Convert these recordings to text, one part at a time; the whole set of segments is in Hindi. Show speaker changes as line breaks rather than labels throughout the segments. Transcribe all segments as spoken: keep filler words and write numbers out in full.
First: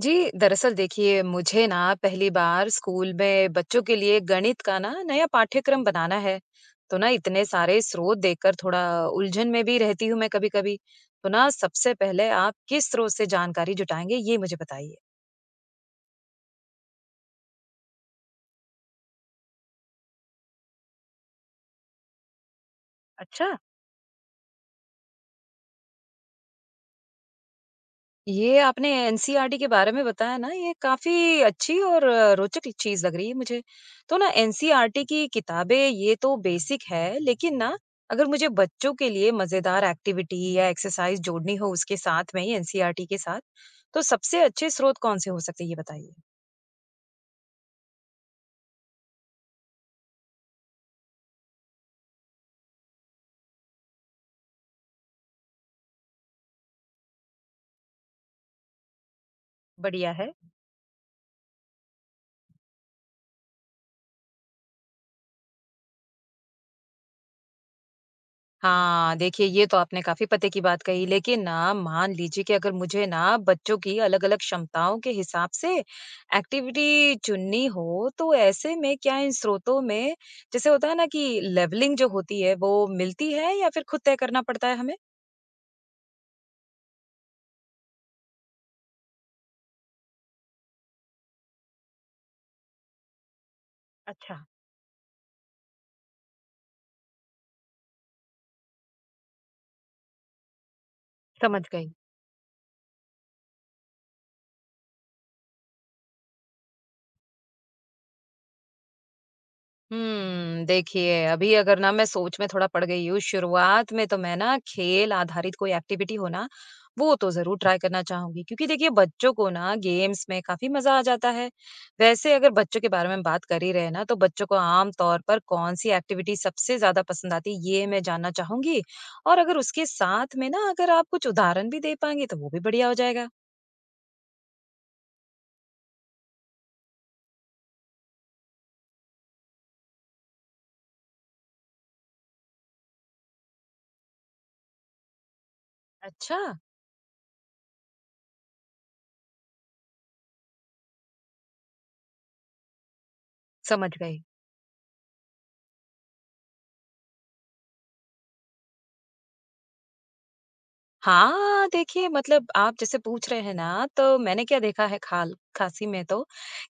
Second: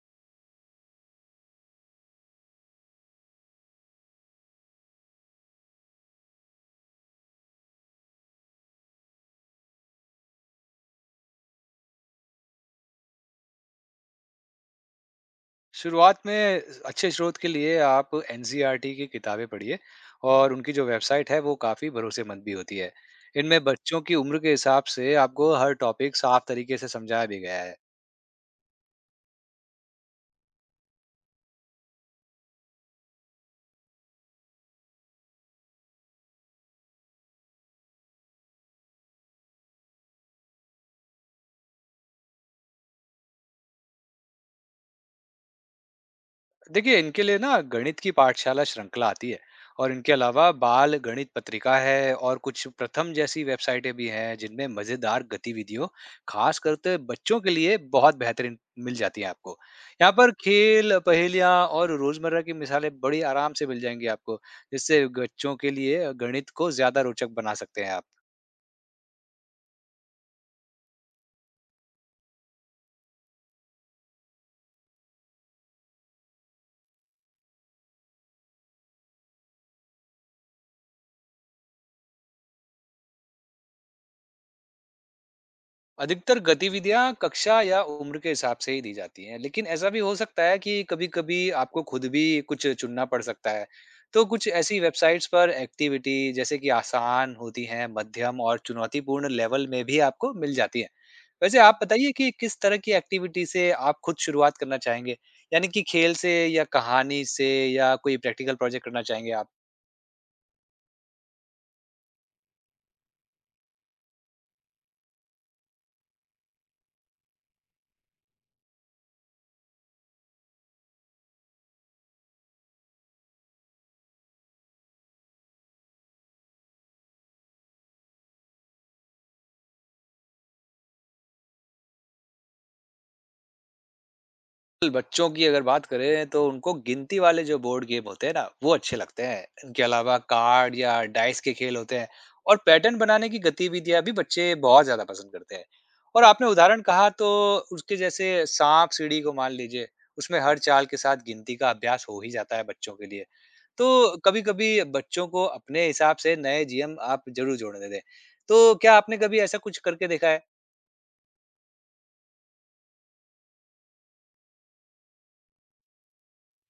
जी, दरअसल देखिए मुझे ना पहली बार स्कूल में बच्चों के लिए गणित का ना नया पाठ्यक्रम बनाना है। तो ना इतने सारे स्रोत देखकर थोड़ा उलझन में भी रहती हूँ मैं कभी-कभी। तो ना सबसे पहले आप किस स्रोत से जानकारी जुटाएंगे ये मुझे बताइए।
शुरुआत में अच्छे स्रोत के लिए आप N C E R T की किताबें पढ़िए और उनकी जो वेबसाइट है वो काफ़ी भरोसेमंद भी होती है।
अच्छा,
इनमें बच्चों की उम्र के हिसाब से आपको हर टॉपिक साफ तरीके से समझाया भी गया है।
ये आपने N C E R T के बारे में बताया ना, ये काफ़ी अच्छी और अ, रोचक चीज़ लग रही है मुझे। तो ना N C E R T की किताबें ये तो बेसिक है, लेकिन ना अगर मुझे बच्चों के लिए मज़ेदार एक्टिविटी या एक्सरसाइज जोड़नी हो उसके साथ में ही N C E R T के साथ, तो सबसे अच्छे स्रोत कौन से हो सकते हैं ये बताइए?
देखिए इनके लिए ना गणित की पाठशाला श्रृंखला आती है और इनके अलावा बाल गणित पत्रिका है और कुछ प्रथम जैसी वेबसाइटें भी हैं जिनमें मजेदार गतिविधियों खास करते बच्चों के लिए बहुत बेहतरीन मिल जाती है आपको। यहाँ
बढ़िया
पर
है।
खेल पहेलियाँ और रोजमर्रा की मिसालें बड़ी आराम से मिल जाएंगी आपको, जिससे बच्चों के लिए गणित को ज्यादा रोचक बना सकते हैं आप।
हाँ, देखिए ये तो आपने काफ़ी पते की बात कही, लेकिन ना मान लीजिए कि अगर मुझे ना बच्चों की अलग-अलग क्षमताओं के हिसाब से एक्टिविटी चुननी हो, तो ऐसे में क्या इन स्रोतों में जैसे होता है ना कि लेवलिंग जो होती है, वो मिलती है या फिर खुद तय करना पड़ता है हमें?
अधिकतर गतिविधियां कक्षा या उम्र के हिसाब से ही दी जाती हैं, लेकिन ऐसा भी हो सकता है कि कभी-कभी आपको खुद भी कुछ चुनना पड़ सकता है। तो
अच्छा,
कुछ ऐसी वेबसाइट्स पर एक्टिविटी जैसे कि आसान होती हैं, मध्यम और चुनौतीपूर्ण लेवल में भी आपको मिल जाती है। वैसे
समझ
आप
गई।
बताइए कि किस तरह की एक्टिविटी से आप खुद शुरुआत करना चाहेंगे, यानी कि खेल से या कहानी से या कोई प्रैक्टिकल प्रोजेक्ट करना चाहेंगे आप।
हम्म, देखिए अभी अगर ना मैं सोच में थोड़ा पड़ गई हूँ शुरुआत में तो मैं ना खेल आधारित कोई एक्टिविटी हो ना वो तो जरूर ट्राई करना चाहूंगी क्योंकि देखिए बच्चों को ना गेम्स में काफी मजा आ जाता है। वैसे अगर बच्चों के बारे में बात कर ही रहे ना तो बच्चों को आम तौर पर कौन सी एक्टिविटी सबसे ज्यादा पसंद आती है ये मैं जानना चाहूंगी। और अगर उसके साथ में ना अगर आप कुछ उदाहरण भी दे पाएंगे तो वो भी बढ़िया हो जाएगा।
बच्चों की अगर बात करें तो उनको गिनती वाले जो बोर्ड गेम होते हैं ना वो अच्छे लगते हैं। इनके अलावा कार्ड या डाइस के खेल होते हैं और पैटर्न बनाने की गतिविधियां भी बच्चे बहुत ज्यादा पसंद करते हैं। और
अच्छा,
आपने उदाहरण कहा तो उसके जैसे सांप सीढ़ी को मान लीजिए, उसमें हर चाल के साथ गिनती का अभ्यास हो ही जाता है बच्चों के लिए। तो
समझ गई।
कभी कभी बच्चों को अपने हिसाब से नए नियम आप जरूर जोड़ने दें। तो क्या आपने कभी ऐसा कुछ करके देखा है?
हाँ, देखिए मतलब आप जैसे पूछ रहे हैं ना, तो मैंने क्या देखा है खाल खासी में तो,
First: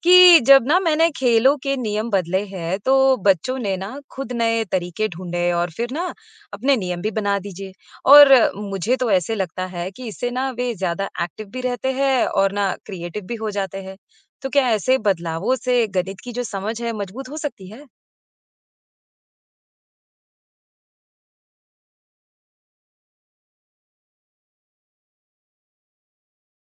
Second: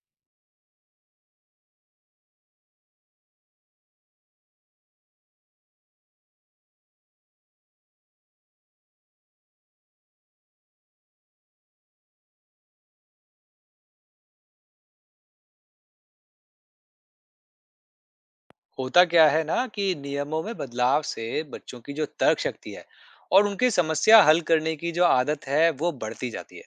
कि जब ना मैंने खेलों के नियम बदले हैं, तो बच्चों ने ना खुद नए तरीके ढूँढे और फिर ना अपने नियम भी बना दीजिए। और मुझे तो ऐसे लगता है कि इससे ना वे ज़्यादा एक्टिव भी रहते हैं और ना क्रिएटिव भी हो जाते हैं। तो क्या ऐसे बदलावों से गणित की जो समझ है, मजबूत हो सकती है?
होता क्या है ना कि नियमों में बदलाव से बच्चों की जो तर्क शक्ति है और उनकी समस्या हल करने की जो आदत है वो बढ़ती जाती है।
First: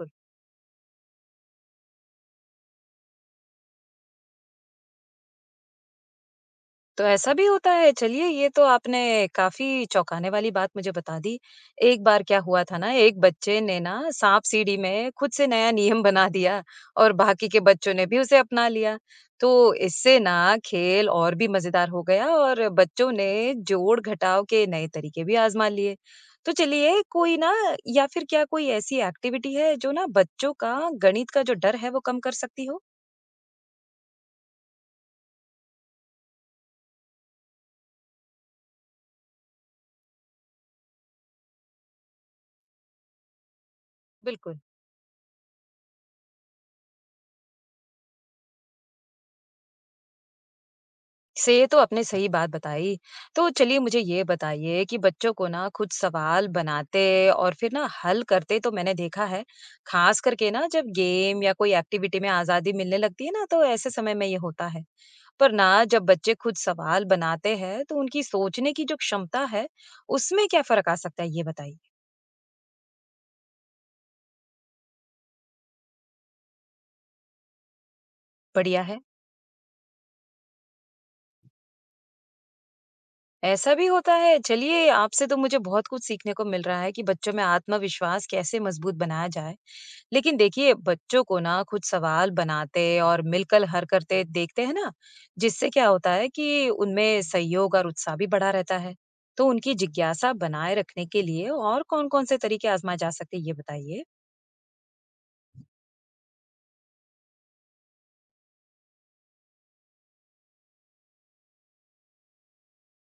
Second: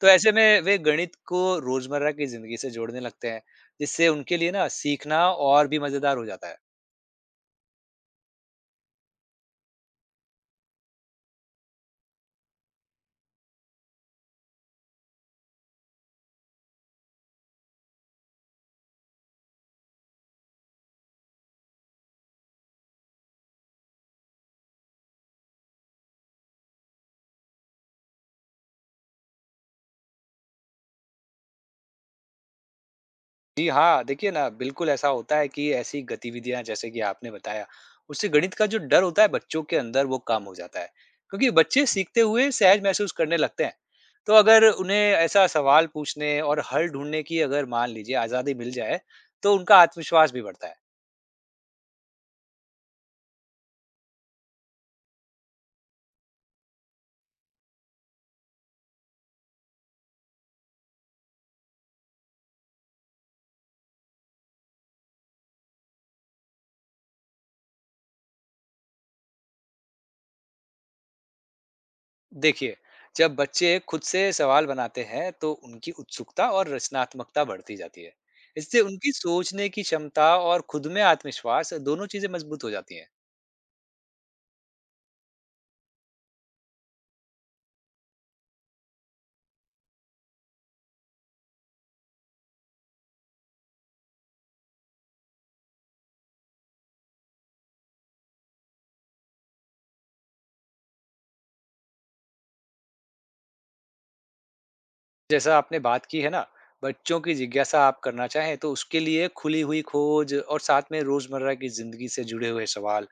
तो ऐसे में वे गणित को रोजमर्रा की जिंदगी से जोड़ने लगते हैं, जिससे उनके लिए ना सीखना और भी मजेदार हो जाता है।
तो ऐसा भी होता है? चलिए ये तो आपने काफ़ी चौंकाने वाली बात मुझे बता दी। एक बार क्या हुआ था ना, एक बच्चे ने ना साँप-सीढ़ी में खुद से नया नियम बना दिया और बाकी के बच्चों ने भी उसे अपना लिया। तो इससे ना खेल और भी मज़ेदार हो गया और बच्चों ने जोड़-घटाव के नए तरीके भी आज़मा लिए। तो चलिए कोई ना या फिर क्या कोई ऐसी एक्टिविटी है जो ना बच्चों का गणित का जो डर है वो कम कर सकती हो?
जी हाँ, देखिए ना बिल्कुल ऐसा होता है कि ऐसी गतिविधियाँ जैसे कि आपने बताया, उससे गणित का जो डर होता है बच्चों के अंदर वो कम हो जाता है। क्योंकि बच्चे सीखते हुए सहज महसूस करने लगते हैं। तो
बिल्कुल।
अगर उन्हें ऐसा सवाल पूछने और हल ढूँढने की अगर मान लीजिए आज़ादी मिल जाए, तो उनका आत्मविश्वास भी बढ़ता है।
से ये तो आपने सही बात बताई। तो चलिए मुझे ये बताइए कि बच्चों को ना खुद सवाल बनाते और फिर ना हल करते तो मैंने देखा है। ख़ास करके ना जब गेम या कोई एक्टिविटी में आज़ादी मिलने लगती है ना तो ऐसे समय में ये होता है। पर ना जब बच्चे खुद सवाल बनाते हैं तो उनकी सोचने की जो क्षमता है उसमें क्या फ़र्क आ सकता है ये बताइए?
देखिए, जब बच्चे खुद से सवाल बनाते हैं तो उनकी उत्सुकता और रचनात्मकता बढ़ती जाती है। इससे
बढ़िया है।
उनकी सोचने की क्षमता और खुद में आत्मविश्वास दोनों चीज़ें मजबूत हो जाती हैं।
ऐसा भी होता है? चलिए आपसे तो मुझे बहुत कुछ सीखने को मिल रहा है कि बच्चों में आत्मविश्वास कैसे मज़बूत बनाया जाए। लेकिन देखिए बच्चों को ना कुछ सवाल बनाते और मिलकर हर करते देखते हैं ना जिससे क्या होता है कि उनमें सहयोग और उत्साह भी बढ़ा रहता है। तो उनकी जिज्ञासा बनाए रखने के लिए और कौन कौन से तरीके आजमाए जा सकते हैं ये बताइए?
जैसा आपने बात की है ना, बच्चों की जिज्ञासा आप करना चाहें तो उसके लिए खुली हुई खोज और साथ में रोजमर्रा की जिंदगी से जुड़े हुए सवाल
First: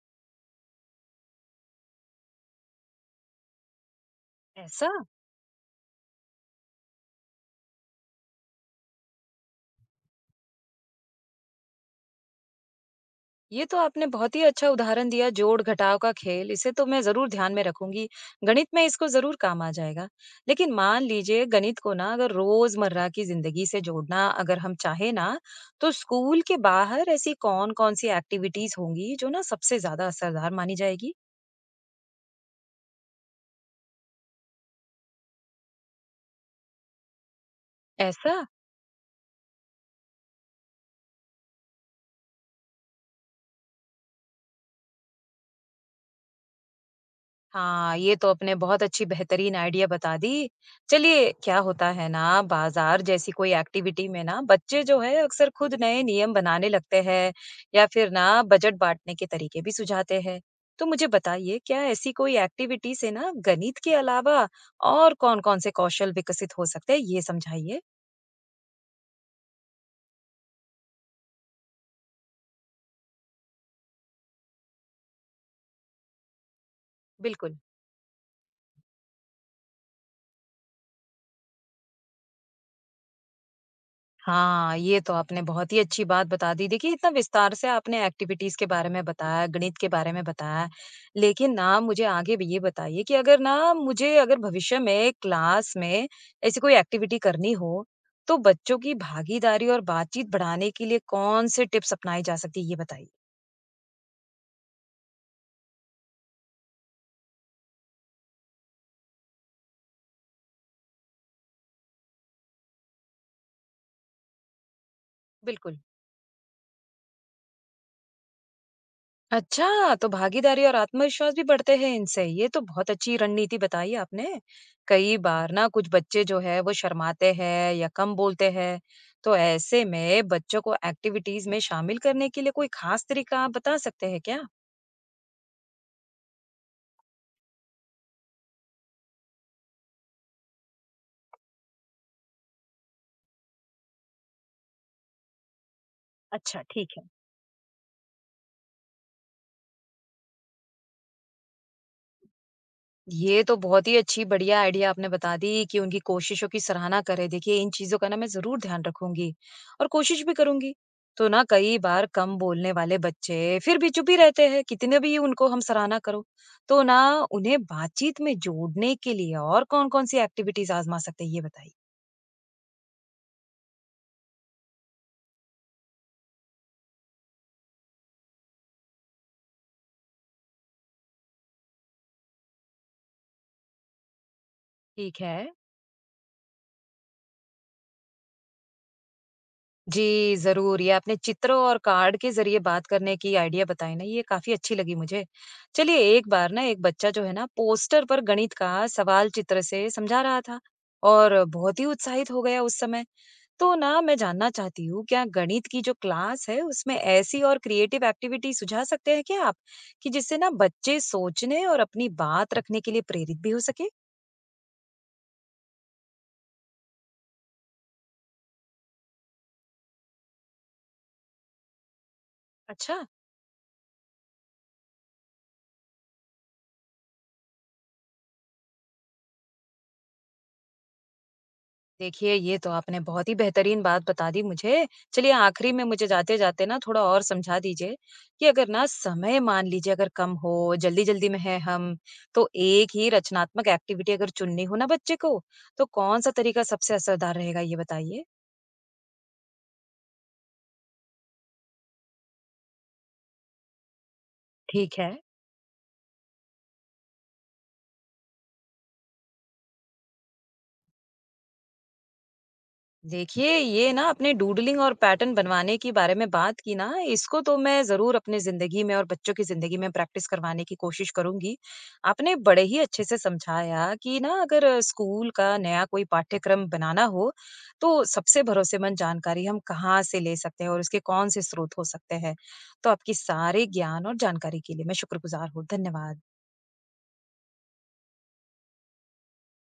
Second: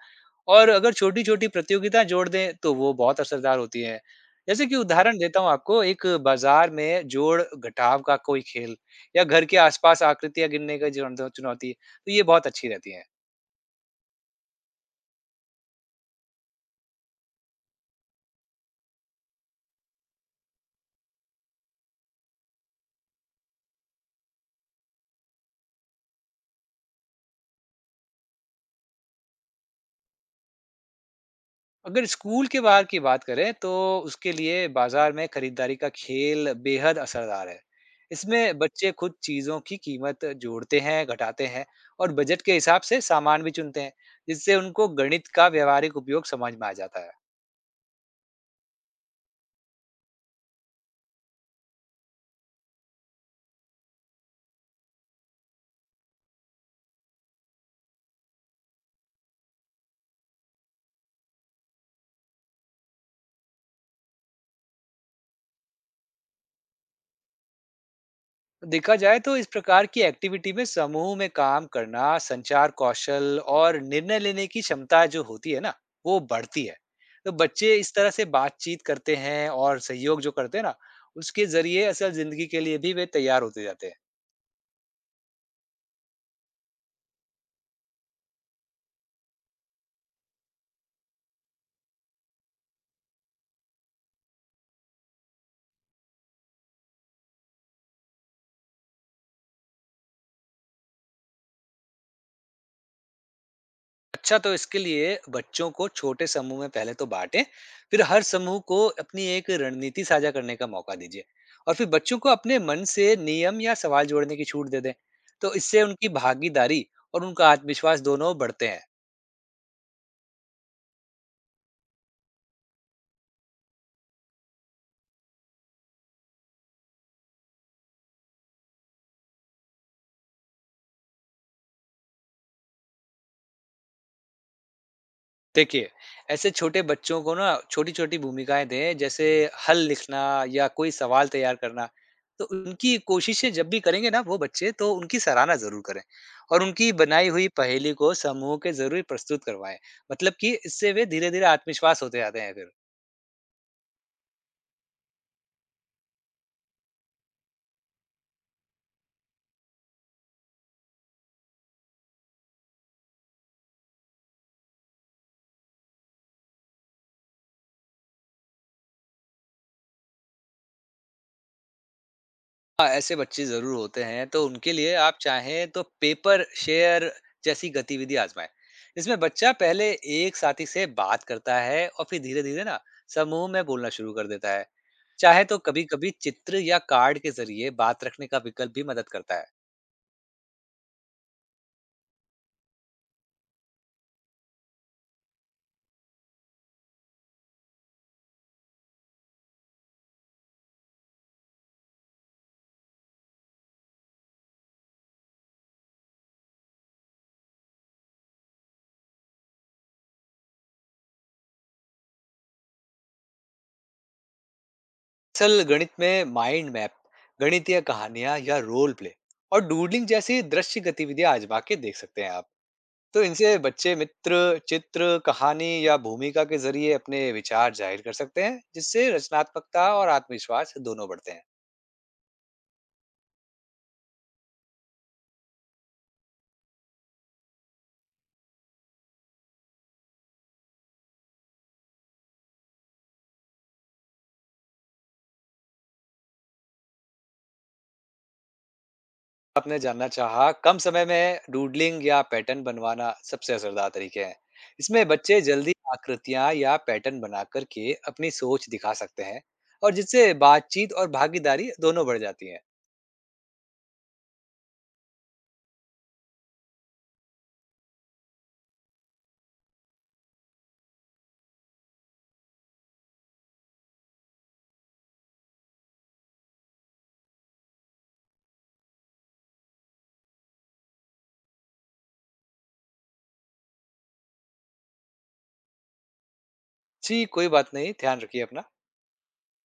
और अगर छोटी छोटी प्रतियोगिताएं जोड़ दें तो वो बहुत असरदार होती हैं। जैसे कि
ऐसा?
उदाहरण देता हूँ आपको, एक बाजार में जोड़ घटाव का कोई खेल या घर के आसपास आकृतियां गिनने का जो चुनौती, तो ये बहुत अच्छी रहती है।
ये तो आपने बहुत ही अच्छा उदाहरण दिया, जोड़ घटाव का खेल इसे तो मैं जरूर ध्यान में रखूंगी। गणित में इसको जरूर काम आ जाएगा। लेकिन मान लीजिए गणित को ना अगर रोजमर्रा की जिंदगी से जोड़ना अगर हम चाहे ना तो स्कूल के बाहर ऐसी कौन कौन सी एक्टिविटीज होंगी जो ना सबसे ज्यादा असरदार मानी जाएगी?
अगर स्कूल के बाहर की बात करें तो उसके लिए बाजार में खरीदारी का खेल बेहद असरदार है।
ऐसा?
इसमें बच्चे खुद चीजों की कीमत जोड़ते हैं, घटाते हैं और बजट के हिसाब से सामान भी चुनते हैं, जिससे उनको गणित का व्यवहारिक उपयोग समझ में आ जाता है।
हाँ, ये तो आपने बहुत अच्छी बेहतरीन आइडिया बता दी। चलिए, क्या होता है ना, बाज़ार जैसी कोई एक्टिविटी में ना बच्चे जो है अक्सर खुद नए नियम बनाने लगते हैं या फिर ना बजट बाँटने के तरीके भी सुझाते हैं। तो मुझे बताइए, क्या ऐसी कोई एक्टिविटी से ना गणित के अलावा और कौन-कौन से कौशल विकसित हो सकते हैं, ये समझाइए?
देखा जाए तो इस प्रकार की एक्टिविटी में समूह में काम करना, संचार कौशल और निर्णय लेने की क्षमता जो होती है ना वो बढ़ती है। तो
बिल्कुल।
बच्चे इस तरह से बातचीत करते हैं और सहयोग जो करते हैं ना, उसके जरिए असल जिंदगी के लिए भी वे तैयार होते जाते हैं।
हाँ, ये तो आपने बहुत ही अच्छी बात बता दी। देखिए, इतना विस्तार से आपने एक्टिविटीज़ के बारे में बताया, गणित के बारे में बताया। लेकिन ना मुझे आगे भी ये बताइए कि अगर ना मुझे अगर भविष्य में क्लास में ऐसी कोई एक्टिविटी करनी हो, तो बच्चों की भागीदारी और बातचीत बढ़ाने के लिए कौन-से टिप्स अपनाई जा सकती है? ये बताइए।
अच्छा, तो इसके लिए बच्चों को छोटे समूह में पहले तो बांटें, फिर हर समूह को अपनी एक रणनीति साझा करने का मौका दीजिए और फिर बच्चों को अपने मन से नियम या सवाल जोड़ने की छूट दे दें। तो
बिल्कुल।
इससे उनकी भागीदारी और उनका आत्मविश्वास दोनों बढ़ते हैं।
अच्छा, तो भागीदारी और आत्मविश्वास भी बढ़ते हैं इनसे। ये तो बहुत अच्छी रणनीति बताई आपने। कई बार ना कुछ बच्चे जो है वो शर्माते हैं या कम बोलते हैं। तो ऐसे में बच्चों को एक्टिविटीज में शामिल करने के लिए कोई खास तरीका आप बता सकते हैं क्या?
देखिए, ऐसे छोटे बच्चों को ना छोटी-छोटी भूमिकाएँ दें, जैसे हल लिखना या कोई सवाल तैयार करना। तो उनकी कोशिशें जब भी करेंगे ना वो बच्चे, तो उनकी सराहना ज़रूर करें
अच्छा,
और उनकी
ठीक है।
बनाई हुई पहेली को समूह के ज़रूर प्रस्तुत करवाएँ। मतलब कि इससे वे धीरे-धीरे आत्मविश्वास होते जाते हैं फिर।
ये तो बहुत ही अच्छी बढ़िया आइडिया आपने बता दी कि उनकी कोशिशों की सराहना करें। देखिए इन चीज़ों का ना मैं ज़रूर ध्यान रखूँगी और कोशिश भी करूँगी। तो ना कई बार कम बोलने वाले बच्चे फिर भी चुप ही रहते हैं, कितने भी उनको हम सराहना करो। तो ना उन्हें बातचीत में जोड़ने के लिए और कौन-कौन सी एक्टिविटीज़ आज़मा सकते हैं ये बताइए?
हाँ, ऐसे बच्चे ज़रूर होते हैं, तो उनके लिए आप चाहें तो पेपर शेयर जैसी गतिविधि आज़माएँ। इसमें बच्चा पहले एक साथी से बात करता है और फिर धीरे-धीरे ना समूह में बोलना शुरू कर देता है।
ठीक
चाहे
है।
तो कभी-कभी चित्र या कार्ड के ज़रिए बात रखने का विकल्प भी मदद करता है।
जी, ज़रूर। ये आपने चित्रों और कार्ड के ज़रिए बात करने की आइडिया बताई ना, ये काफ़ी अच्छी लगी मुझे। चलिए, एक बार ना एक बच्चा जो है ना, पोस्टर पर गणित का सवाल चित्र से समझा रहा था और बहुत ही उत्साहित हो गया उस समय। तो ना मैं जानना चाहती हूँ, क्या गणित की जो क्लास है, उसमें ऐसी और क्रिएटिव एक्टिविटी सुझा सकते हैं क्या आप, कि जिससे ना बच्चे सोचने और अपनी बात रखने के लिए प्रेरित भी हो सकें?
असल गणित में माइंड मैप, गणितीय कहानियाँ या रोल प्ले और डूडलिंग जैसी दृश्य गतिविधियाँ आज़मा के देख सकते हैं आप।
अच्छा।
तो इनसे बच्चे मित्र, चित्र, कहानी या भूमिका के ज़रिए अपने विचार ज़ाहिर कर सकते हैं, जिससे रचनात्मकता और आत्मविश्वास दोनों बढ़ते हैं।
देखिए, ये तो आपने बहुत ही बेहतरीन बात बता दी मुझे। चलिए आखिरी में मुझे जाते-जाते ना थोड़ा और समझा दीजिए कि अगर ना समय मान लीजिए अगर कम हो, जल्दी-जल्दी में हैं हम, तो एक ही रचनात्मक एक्टिविटी अगर चुननी हो ना बच्चे को, तो कौन-सा तरीका सबसे असरदार रहेगा ये बताइए?
आपने जानना चाहा, कम समय में डूडलिंग या पैटर्न बनवाना सबसे असरदार तरीके हैं।
ठीक
इसमें
है।
बच्चे जल्दी आकृतियां या पैटर्न बनाकर के अपनी सोच दिखा सकते हैं और जिससे बातचीत और भागीदारी दोनों बढ़ जाती है।
देखिए, ये ना आपने डूडलिंग और पैटर्न बनवाने के बारे में बात की ना, इसको तो मैं ज़रूर अपनी ज़िंदगी में और बच्चों की ज़िंदगी में प्रैक्टिस करवाने की कोशिश करूँगी। आपने बड़े ही अच्छे से समझाया कि ना अगर स्कूल का नया कोई पाठ्यक्रम बनाना हो, तो सबसे भरोसेमंद जानकारी हम कहाँ से ले सकते हैं और उसके कौन-से स्रोत हो सकते हैं। तो आपकी सारे ज्ञान और जानकारी के लिए मैं शुक्रगुज़ार हूँ। धन्यवाद।
जी, कोई बात नहीं, ध्यान रखिए अपना।